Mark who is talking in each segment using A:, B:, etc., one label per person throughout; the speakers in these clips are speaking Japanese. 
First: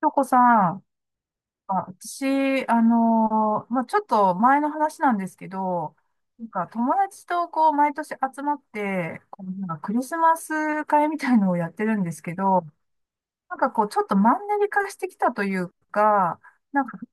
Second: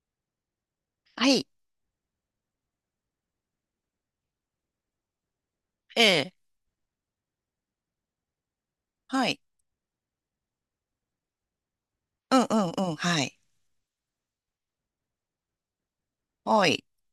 A: 京子さん、
B: はい。
A: あ、私、まあ、ちょっと前の話なんですけど、
B: ええ。
A: なんか友達とこう毎年集まって、
B: はい。
A: こうなんかクリスマス会みたいのをやってるんですけ
B: うんう
A: ど、
B: んうん。はい。
A: なんかこうちょっとマンネリ化してきたというか、
B: は
A: な
B: い。
A: んか普通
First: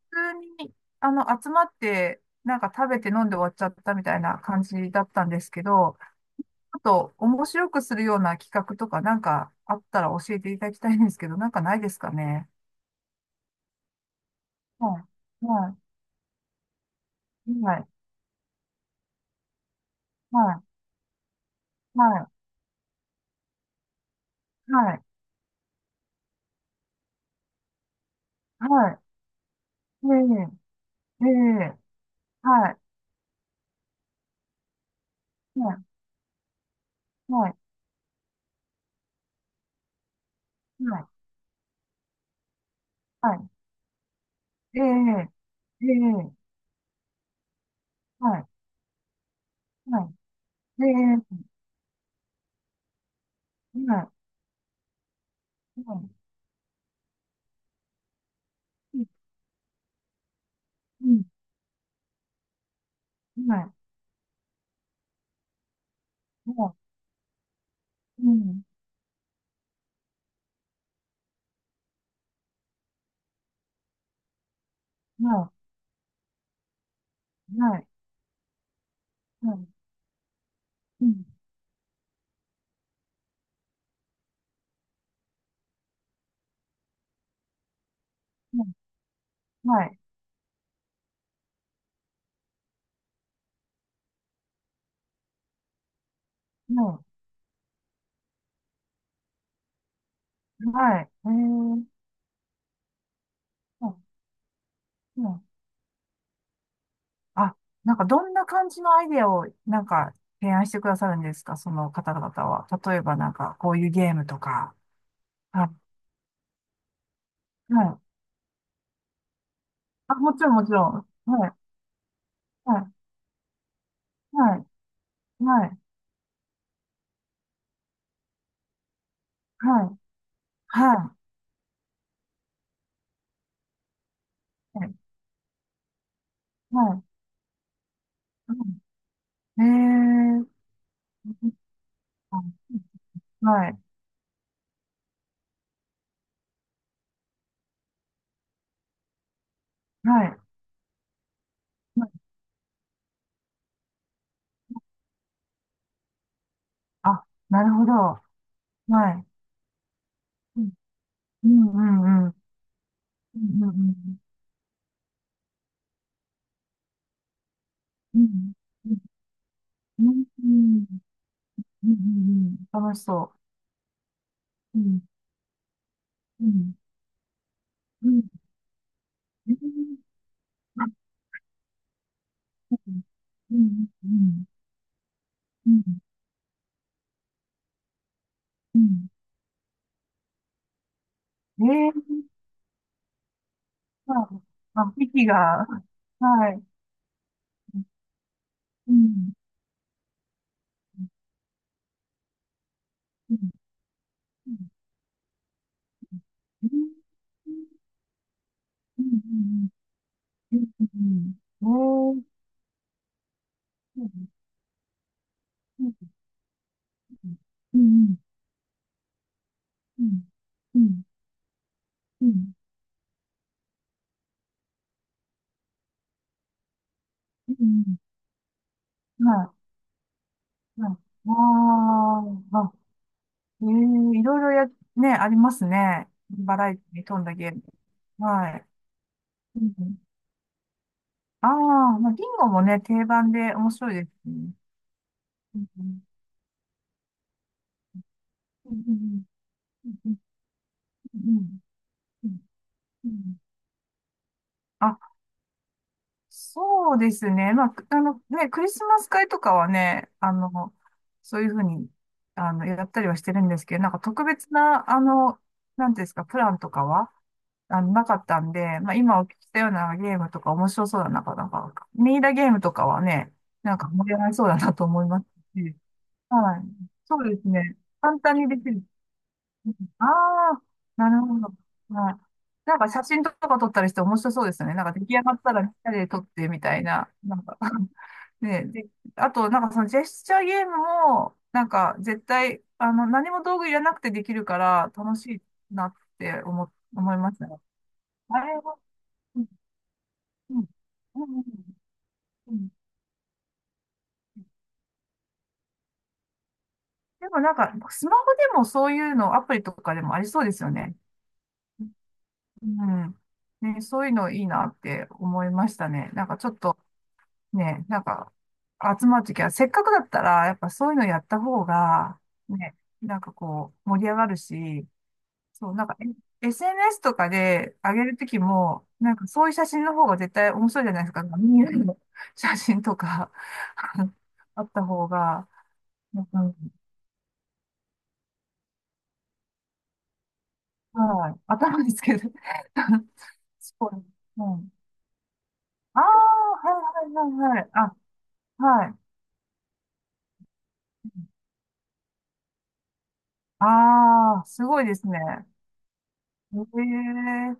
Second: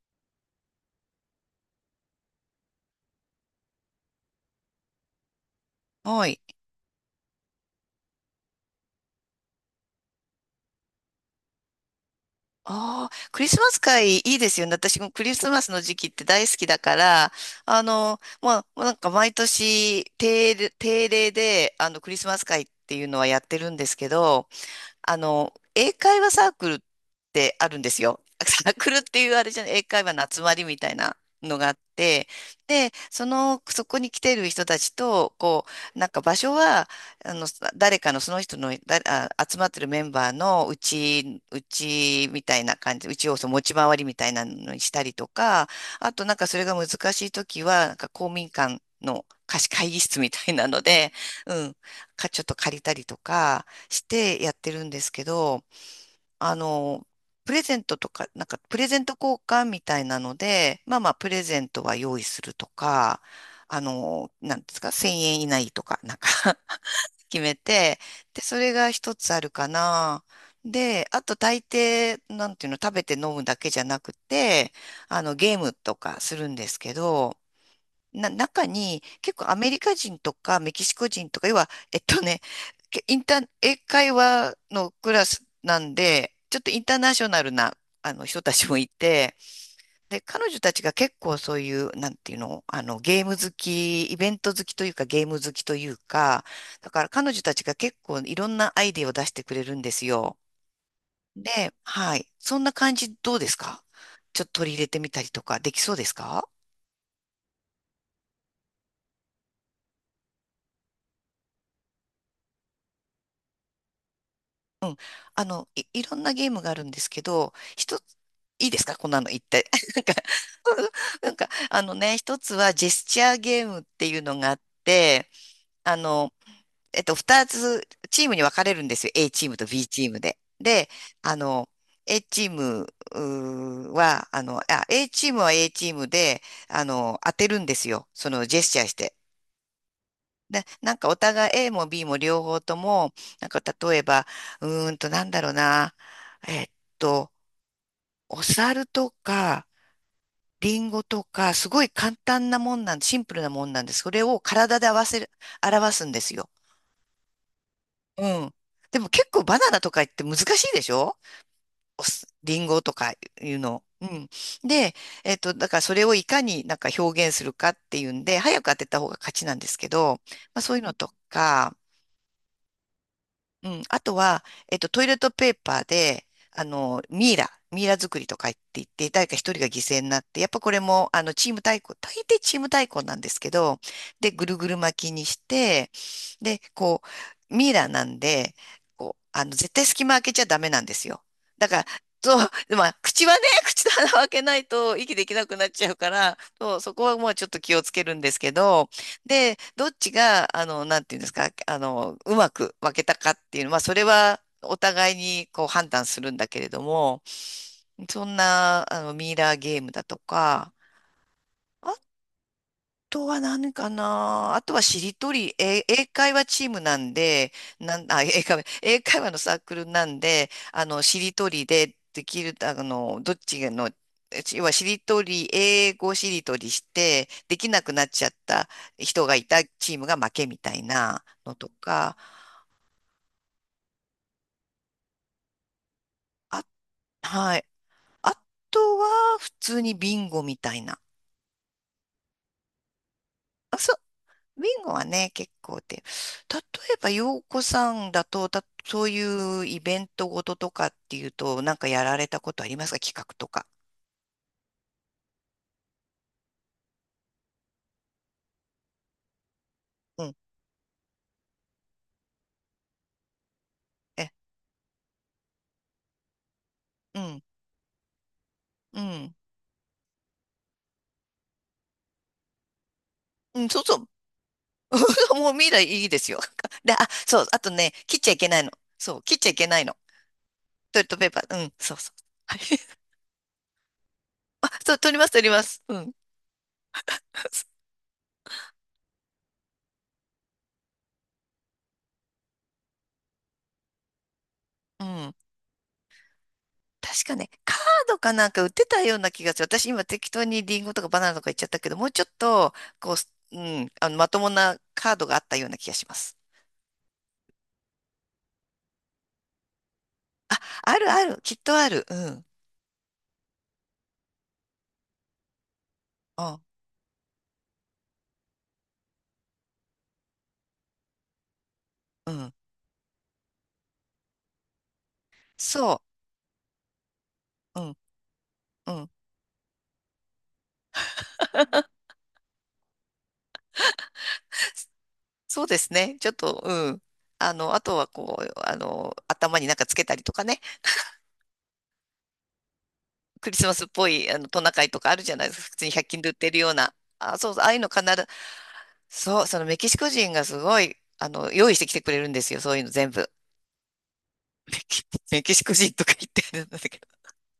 A: に集まって、なんか食べて飲んで終わっちゃったみたいな感じだったんですけど、
B: はい。
A: ちょっと面白くするような企画とかなんかあったら教えていただきたいんですけど、なんかないですかね。
B: ああ、クリスマス会いいですよね。私
A: は
B: もクリ
A: い。
B: スマス
A: は
B: の時期って大好きだから、
A: い。はい
B: まあ、なんか毎年
A: は
B: 定
A: い、
B: 例、定例で、
A: は
B: クリス
A: い、
B: マス会っていうのはやってるんですけど、
A: はい、
B: 英会話サークルってあるんですよ。
A: は
B: サークル
A: い、
B: っていうあれじゃない、英会話の集
A: え
B: まりみたいな
A: え、え
B: のがあ
A: え、
B: って、
A: はい、
B: で、そこに来ている人たちと、こ
A: はい、
B: う、なんか場所は、あの、
A: はい、
B: 誰かのその人の、集まってるメンバーのう
A: はい、
B: ち、うちみたいな感じ、うち
A: は
B: をそ
A: い、
B: の持ち回りみたいなのに
A: え
B: したりと
A: え、
B: か、
A: え
B: あと
A: え、
B: なんかそれが難しいときは、なんか公
A: はい、
B: 民館の貸し会議
A: は
B: 室みたいなの
A: い、え
B: で、
A: え、
B: うん、ちょっと借りたりとか、し
A: は
B: てやってるんですけど、
A: い、はい、
B: あの、プレゼントとか、なんかプレゼン
A: う
B: ト交換みたいなので、まあまあ
A: ん、
B: プレゼントは用意するとか、
A: うん、はい、
B: なんですか、1000円以内とか、なんか
A: は
B: 決めて、
A: い、う
B: で、そ
A: ん、
B: れが一つあるかな。で、あと大抵、なんていうの、食べて飲むだけじゃなくて、
A: は
B: ゲー
A: い、
B: ムとかするんですけど、
A: はい、
B: 中に結構
A: は
B: ア
A: い、
B: メリカ人とかメキシ
A: う
B: コ
A: ん、
B: 人とか、要は、けインター、英会話のクラスなんで、ちょっとインターナショナルな、あの人たちも
A: は
B: いて、
A: い、
B: で、彼女たちが結構そういう、なんていうの、ゲーム好き、イベント好きというか、ゲーム好きというか、だか
A: は
B: ら彼女たちが結構いろんなアイデアを出してくれるんですよ。
A: い、はい、ええ、
B: で、はい。そんな感じどうですか？
A: はい、
B: ちょっと取り入れてみ
A: は
B: たりと
A: い。
B: か、できそうですか？
A: あ、なんかどんな感じのアイデアをなんか提案してくださるんですか、その方々は。例えばなんかこういうゲームとか。は
B: いろんなゲームがあるんですけど、
A: い、は
B: 一
A: い、
B: つ、いいですかこんなの言って。なんか、
A: あ、もちろん、もちろん。
B: なん
A: は
B: か、
A: い、
B: あのね、一つ
A: は
B: はジェ
A: い、
B: スチャーゲームっていうのがあ
A: は
B: って、
A: い、
B: あの、二つチームに分かれるんですよ。A チームと
A: は
B: B
A: い、
B: チームで。で、
A: はい、
B: あの、
A: はい、
B: A チームは A チームで、
A: はい、
B: 当てるんですよ。そのジェスチャー
A: は
B: して。
A: い。えー、
B: で、なんかお互い A も B も両方とも、なんか
A: はい、
B: 例えば、なんだろうな、えっと、お猿とか、
A: はい、
B: リンゴとか、すごい
A: はい。
B: 簡単なもんなん、シンプルなもんなんです。それを体で合わせる、表すんですよ。
A: あ、なるほど。
B: う
A: は
B: ん。でも
A: い。
B: 結構バナナとか言って難
A: う
B: し
A: ん、
B: いでしょ？
A: うん、うん。
B: リンゴとかい
A: う
B: う
A: ん、う
B: の。う
A: ん、
B: ん。で、だからそれをいかになんか表現するかっていう
A: う
B: んで、
A: ん。
B: 早く当て
A: うん、
B: た方が勝ちなんですけ
A: う
B: ど、
A: ん、う
B: まあそういう
A: ん。
B: のとか、
A: うん、楽しそ
B: うん。あとは、
A: う。うん、
B: トイレットペーパーで、
A: うん、
B: ミイラ、ミイラ
A: う
B: 作
A: ん。
B: りとか言って、誰か一人が犠牲になって、やっぱこれ
A: あ、
B: も、チーム対抗、大抵チーム対抗なんですけ
A: う
B: ど、
A: ん、う
B: で、ぐ
A: ん、
B: るぐる巻きにして、
A: う
B: で、こう、ミイラなんで、
A: ん、
B: こう、絶対隙間開けちゃダメなんですよ。
A: う
B: だから、
A: ん。えー、
B: そう、でまあ、口はね、口と鼻を
A: は
B: 開け
A: い。
B: ない
A: あ、
B: と息で
A: 息
B: きなく
A: が、
B: なっちゃうから、
A: はい。
B: そう、そこはもうちょっと気をつけるんですけど、
A: うん、
B: で、どっちが、なんていうんですか、うまく分けたか
A: う
B: っ
A: ん、
B: ていうのは、それは
A: うん、
B: お互いにこう判断するんだけれ
A: う
B: ど
A: ん、
B: も、そんな、
A: う
B: ミイラー
A: ん、
B: ゲームだと
A: うん、
B: か、
A: うん、
B: あ
A: おー、
B: とは何か
A: そうで
B: な。あとはしりとり、英
A: す、
B: 会話チームなんで、
A: う
B: なん、
A: ん、
B: あ、英会話のサークル
A: う
B: なん
A: ん、
B: で、
A: うん、うん、
B: しりとりでで
A: う
B: き
A: ん、
B: る、どっちの、要はしりとり、英語しりとりして、
A: う
B: できなく
A: ん、
B: なっちゃった人がい
A: は
B: たチームが負けみたい
A: い、はい、
B: なのと
A: あ
B: か、
A: ー、あ、えーいろいろや、ね、ありますね。バ
B: あ、
A: ラエティに富んだゲー
B: は
A: ム。
B: い。あ
A: はい。
B: とは、普
A: う
B: 通に
A: ん、
B: ビンゴみたいな。
A: ああ、まあ、ビンゴもね、定番で面白いですね。
B: ウィンゴはね、結
A: うん、
B: 構
A: うん、
B: で、例えば、洋子さんだと、
A: うん、う
B: そう
A: ん、
B: いうイ
A: う
B: ベ
A: ん、
B: ン
A: うん、
B: トごととかってい
A: う
B: う
A: ん、
B: と、なんかやられ
A: う
B: た
A: ん、
B: ことありますか？
A: う
B: 企画
A: ん、
B: とか。
A: うん、そうですね。まあ、ね、クリスマス会とかはね、
B: うん。
A: そういうふうに、やったりはしてるんですけど、なんか特
B: え、
A: 別な、なんていうんですか、プランとかは、
B: うん、
A: なかったんで、まあ、
B: う
A: 今お聞
B: ん。
A: きしたようなゲームとか面白そうだな、なんか、ミイラゲームとかはね、
B: うん、
A: なん
B: そう
A: か
B: そう。
A: 盛り上がりそうだなと思います
B: もう未
A: し、
B: 来いいですよ。
A: はい。
B: で、あ、
A: そうで
B: そう、
A: す
B: あと
A: ね。
B: ね、切
A: 簡
B: っちゃ
A: 単
B: いけ
A: にで
B: ない
A: き
B: の。
A: る。
B: そう、切っちゃいけないの。
A: ああー、
B: トイレッ
A: な
B: ト
A: る
B: ペー
A: ほ
B: パ
A: ど。
B: ー。うん、そうそ
A: は
B: う。
A: い。
B: はい。
A: なんか 写真とか撮ったりして面白そうです
B: あ、
A: よね。なん
B: そ
A: か
B: う、
A: 出
B: 取
A: 来
B: り
A: 上
B: ます、
A: がっ
B: 取り
A: た
B: ま
A: らみん
B: す。
A: な
B: う
A: で
B: ん。
A: 撮ってみたいな。なんか ね、で、あと、なんかそのジェスチャーゲームも、なんか絶対、何も道具いらなくてできるから
B: う
A: 楽し
B: ん。
A: いなって思い
B: 確
A: ま
B: か
A: した
B: ね、
A: ね。
B: カードか
A: あ
B: なん
A: れ
B: か売っ
A: は、
B: てたような
A: う
B: 気
A: ん、
B: がする。私今適当
A: う
B: に
A: ん、
B: リンゴとかバナナ
A: う
B: と
A: ん、
B: か言っちゃったけど、もうちょっ
A: うん。
B: と、こう、すうん、まともなカードがあったような気がします。
A: でもなんか、スマホでもそういうの、アプリとかでもありそうですよね。
B: あるある、きっとある。うん。
A: うん。ね、そういうのいいなって思いましたね。なんかちょっ
B: あ、
A: と、ね、なんか、集まるときは、せっかくだったら、やっぱそういうのやった方が、
B: うん。
A: ね、なんかこう、盛り上がるし、そう、なんか、
B: そ
A: え、 SNS とかで
B: う。う
A: 上
B: ん。
A: げるときも、
B: うん。
A: なんかそういう写真の方が絶対面白いじゃないですか。みんなの写真とか あった方が、
B: そうですね。
A: なん
B: ちょっ
A: か、うん、
B: と、うん。あとはこう、頭になんかつけたりとかね。
A: はい、頭ですけど
B: クリ スマ
A: そ
B: スっ
A: う、
B: ぽい、
A: う
B: トナ
A: ん。
B: カイとかあるじゃないですか。普通に
A: ああ、
B: 100均で売ってるよ
A: は
B: うな。
A: いは
B: あ、そう
A: いはい
B: そ
A: は
B: う、あ
A: い。
B: あいうの
A: あ、
B: 必ず、
A: はい。
B: そう、そのメキシコ人がすごい、用意してきてくれるんですよ。そういうの全部。
A: ああ、す
B: メ
A: ごいで
B: キ、
A: す
B: メ
A: ね。
B: キシコ人とか言って
A: え
B: るんだけど。
A: え、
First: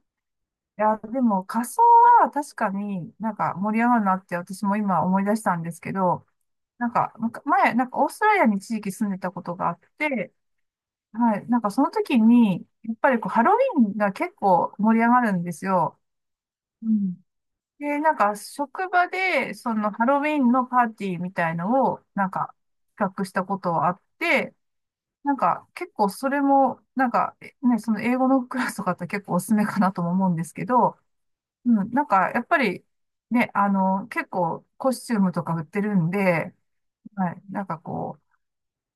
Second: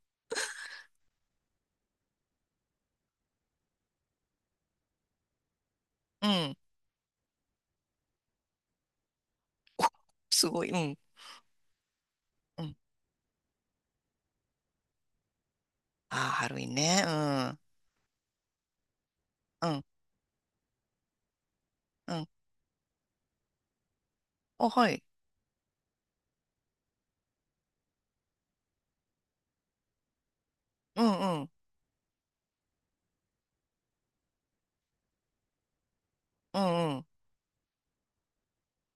A: いや、でも仮装は確かになんか盛り上がるなって私も今思い出したんですけど、
B: うん。
A: なんか前、なんかオーストラリアに一時期住んでたことがあって、
B: すごい。うん。
A: はい、なんかその時
B: う
A: に、
B: ん。
A: やっぱりこうハロウィーンが結構盛り上がるんですよ。
B: ああ、ハロウィン
A: う
B: ね。う
A: ん。
B: ん。
A: で、なんか職場で
B: う
A: そ
B: ん。
A: のハロウィーンのパーティーみたいのを
B: う
A: な
B: ん。
A: んか企画したことはあって、
B: あ、はい。
A: なんか結構それもなんか、ね、その英語のクラスとかって結構おすすめかなとも思うんですけど、
B: うん、うん。
A: うん、なんか、やっぱり、ね、結構コスチュームとか売ってるんで、
B: うん、うん。
A: はい、なんかこう、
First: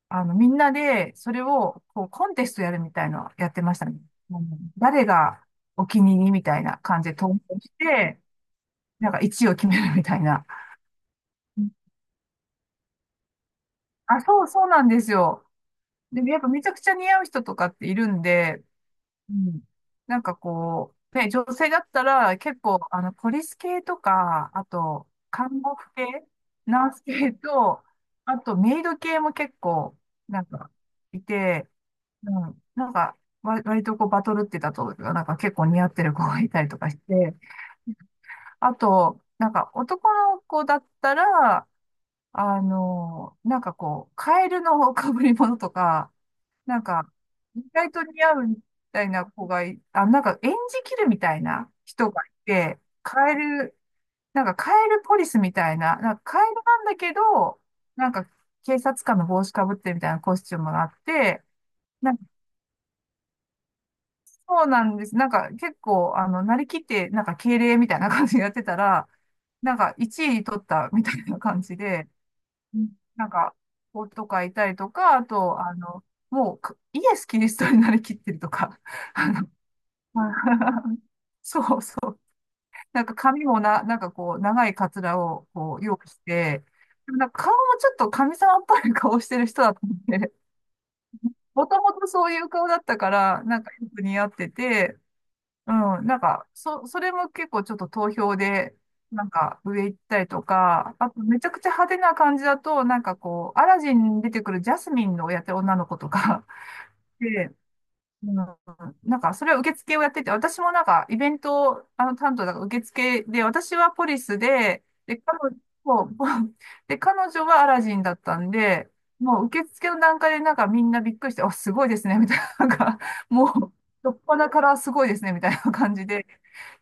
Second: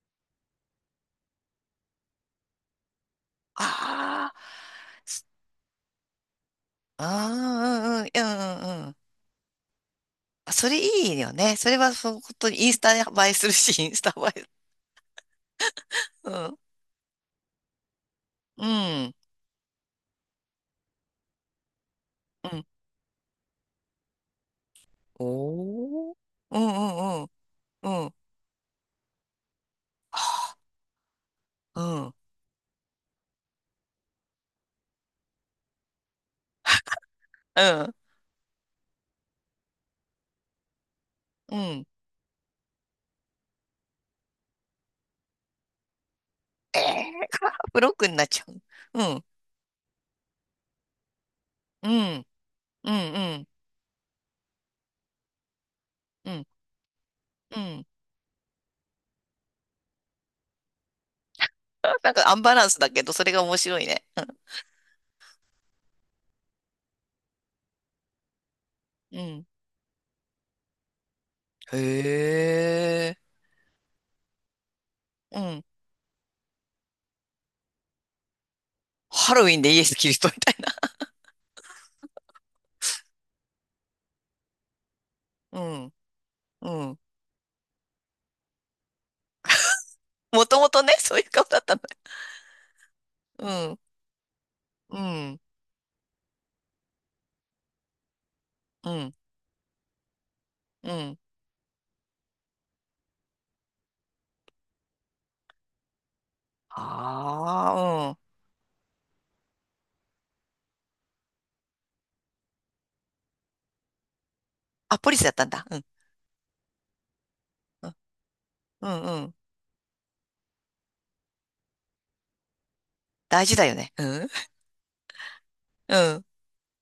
A: みんなで、それを、こう、コンテストやるみたいのやってましたね。
B: ああ。
A: うん、誰
B: す
A: がお気に入りみたいな感じで投票し
B: ああ、うん、うん。い
A: て、
B: やうん、うん。うん
A: なんか1位を決めるみたいな。
B: あそれいいよね。
A: う
B: そ
A: ん、
B: れは、本当にインスタ映えするし、インスタ
A: あ、
B: 映
A: そ
B: え。
A: う、そうなんですよ。で、
B: う
A: やっぱ
B: ん。
A: めちゃくちゃ似合う人とかっているんで、
B: うん。
A: うん。なんかこう、ね、女性だったら
B: う
A: 結
B: ん。
A: 構、ポリス系とか、あと、
B: お
A: 看護婦
B: お。
A: 系、
B: うん、
A: ナース
B: うん、
A: 系と、
B: うん。うん。
A: あと、メイド系も結構、
B: は
A: なんか、いて、
B: あうん。
A: うん。なんか、割とこう、バトルってたと、なんか結構似合ってる子がいたりとかして、
B: うん。
A: あと、なんか、男の子だった
B: う
A: ら、
B: ん。
A: なんかこう、カエルの被り物とか、な
B: え
A: ん
B: え
A: か、
B: ー、
A: 意
B: ブロ
A: 外
B: ッ
A: と
B: クに
A: 似
B: なっ
A: 合
B: ちゃ
A: う
B: う。
A: みた
B: う
A: い
B: ん。
A: な子がい、あ、なんか演じきるみたいな
B: う
A: 人が
B: ん。
A: いて、
B: うん。う
A: カエ
B: ん。
A: ル、なんかカエルポリスみたいな、なんか
B: う
A: カ
B: ん。
A: エルなんだけ
B: う
A: ど、
B: ん。
A: なんか警察官の帽子かぶってみたいなコスチュームがあって、
B: な
A: な
B: ん
A: んか、
B: かアンバランスだけど、それが面白いね。
A: そうなんです。なんか結構、なりきって、なんか敬礼みたいな感じでやってたら、
B: うん。
A: なんか1位取ったみたいな感じで、
B: へ
A: うん、
B: え。
A: なんか、子とかいたりとか、あ
B: う
A: と、
B: ん。
A: もうかイエス・キリストになりきってるとか。
B: ハロウ ィンでイエス・キリストみたい
A: はい そうそう。なんか髪もな、なんかこう、長いカツラを
B: な。う
A: こう
B: ん。
A: 用意して、
B: うん。
A: でもなんか顔もちょっと神様っぽい顔してる人だったんで、
B: もともとね、そういう 顔だっ
A: も
B: たの
A: ともとそういう顔だったから、なんか
B: ね。
A: よく似合って
B: う
A: て、
B: ん。うん。
A: うん、なんか、それも結構ちょっと投票で、
B: うん。
A: なんか上行ったりと
B: う
A: か、あ
B: ん。
A: とめちゃくちゃ派手な感じだと、なんかこう、アラジンに出てくるジャスミンのやってる女の子とか で、
B: ああ、うん。
A: うん、なんか、それは受付をやってて、私もなんか、イベント、担当だから受付で、私はポリスで、
B: あ、ポリ
A: で、
B: スだっ
A: 彼
B: たん
A: 女、
B: だ。うん。
A: そう で、彼女はアラ
B: うん。
A: ジンだったん
B: う
A: で、
B: ん。うん
A: もう受付の段階でなんかみんなびっくりして、あ、すごいですね、みたいな、なんか、
B: 大
A: も
B: 事だ
A: う、
B: よね。う
A: どっ
B: ん。
A: ぱなからすごいですね、みたいな感
B: う
A: じ
B: ん。
A: で、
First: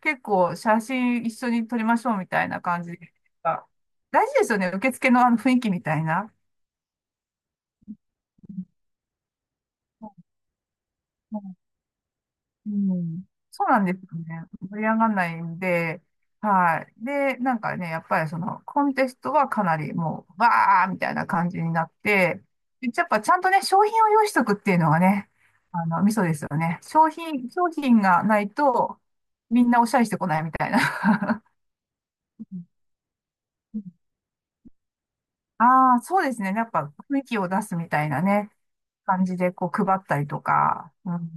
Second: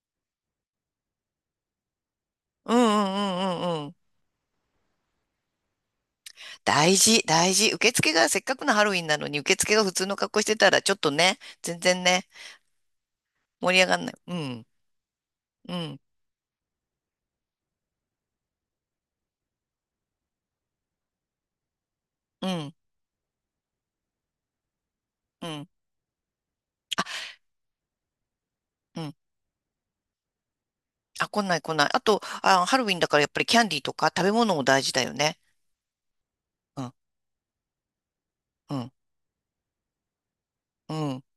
A: 結構写真一緒に撮りましょう、みたいな
B: うんう
A: 感
B: ん
A: じで。
B: うんうんうん。
A: 大事ですよね、受付のあの雰囲気みたいな。
B: 大事、大事。受付がせっかくのハロウィンなのに、受付が普通の格好してたら、ちょっとね、全然ね、
A: うん、そう
B: 盛り
A: なん
B: 上
A: で
B: が
A: す
B: んない。
A: よ
B: う
A: ね。
B: ん。
A: 盛り上がらないん
B: うん。
A: で、はい。で、なんかね、やっぱりそのコンテストはかなりもう、わーみたいな感じになって、
B: うん。
A: でやっぱちゃんとね、商品を用意しとくっていうのがね、
B: うん。
A: ミソですよね。商品がないと、
B: うん。
A: みんなおしゃれしてこないみたい
B: あ、来
A: な。
B: ない来ない。あと、あ、ハロ ウィンだからやっぱりキャンディーとか食べ物も大事だよね。
A: ああー、そうですね。やっ
B: うん、
A: ぱ雰囲気を出すみたいなね、
B: うん、
A: 感じでこう配ったりとか、
B: う
A: う
B: ん。
A: ん、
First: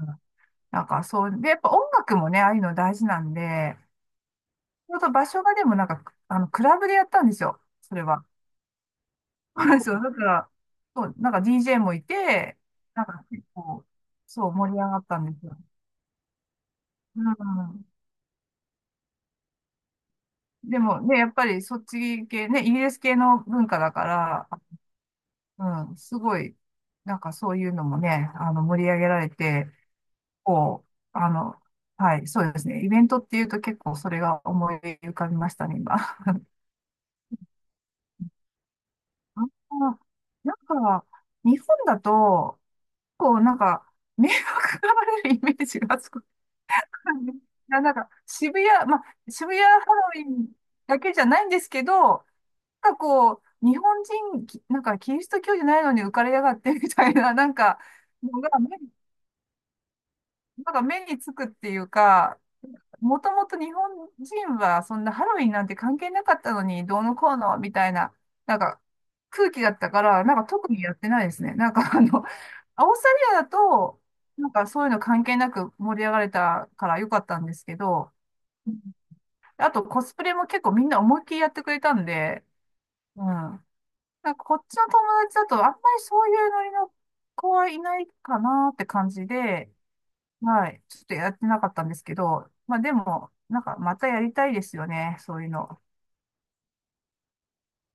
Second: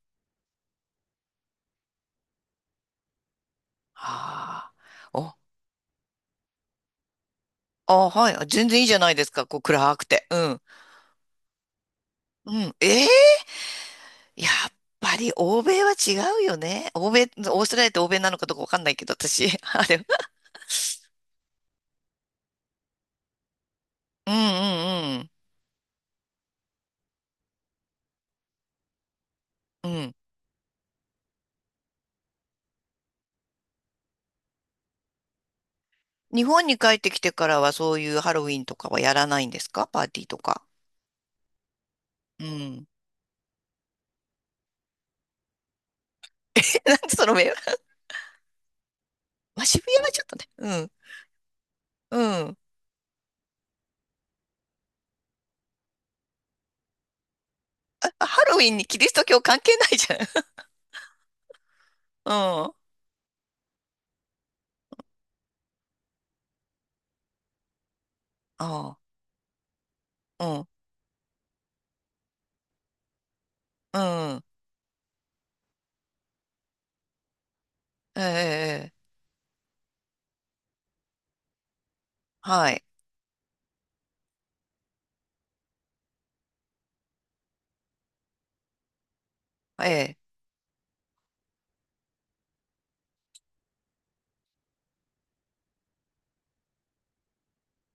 A: なんかそう、で、やっぱ音楽もね、ああいうの大事なんで、
B: あ
A: ちょうど
B: あ、
A: 場
B: お、
A: 所がでもなんか、クラブでやったんですよ。それ
B: あ、
A: は。
B: はい。あ全然いいじゃないですか。こう
A: そうなんです
B: 暗
A: よ
B: く
A: だか
B: て。う
A: ら、
B: ん。
A: そう、なんか DJ もいて、
B: うん。
A: なん
B: え
A: か
B: え
A: 結構、
B: や
A: そう、
B: っ
A: 盛り上がっ
B: ぱ
A: たん
B: り
A: ですよ。
B: 欧米は違うよね。欧
A: う
B: 米、オーストラリ
A: ん。
B: アって欧米なのかどうかわかんないけど、私。あれ。
A: でもね、やっぱりそっち系ね、イギリス系の文化だか
B: う
A: ら、
B: んうん
A: うん、すごい、なんかそういうのもね、盛り上げられて、
B: うん。うん。
A: こう、はい、そうですね。イベントっていうと結構それが思い浮かびましたね、今。あ、
B: 日本に帰ってきてからはそういうハロウィンとかはやらないんですかパーティーと
A: な
B: か？
A: んか、日本だ
B: う
A: と、
B: ん。
A: なんか、迷惑がられるイメージがすごく
B: なんで
A: あ
B: その
A: る。
B: 目は、
A: なんか、渋谷、まあ、渋谷
B: まあ、
A: ハ
B: 渋谷
A: ロ
B: は
A: ウ
B: ちょ
A: ィ
B: っとね。
A: ン
B: うん。
A: だけじゃないんですけど、
B: うん。
A: なんかこう、日本人、なんかキリスト教じゃないのに浮かれやがってみたいな、なんか、の
B: ハ
A: が
B: ロウィン
A: 目
B: に
A: に、
B: キリスト教関係ないじゃん。
A: なんか目につくっていう
B: う
A: か、
B: ん。
A: もともと日本人はそんなハロウィンなんて関係なかったのに、どうのこうのみたいな、なん
B: あ
A: か
B: あ、
A: 空気だったから、なんか
B: う
A: 特にやってないですね。なんかオーストラリアだと、
B: ん、うん。
A: なんかそういうの関係なく盛り上がれたから良かったんですけど、
B: え
A: うん、
B: え、ええ
A: あとコスプレも結構みんな思いっきりやってくれたんで、
B: はい。
A: うん。なんかこっちの友達だとあんまりそういうノリの子はいないかなって感じで、
B: ええ。
A: はい。ちょっとやってなかったんですけど、まあでも、なんかまたやりたいですよね、そういうの。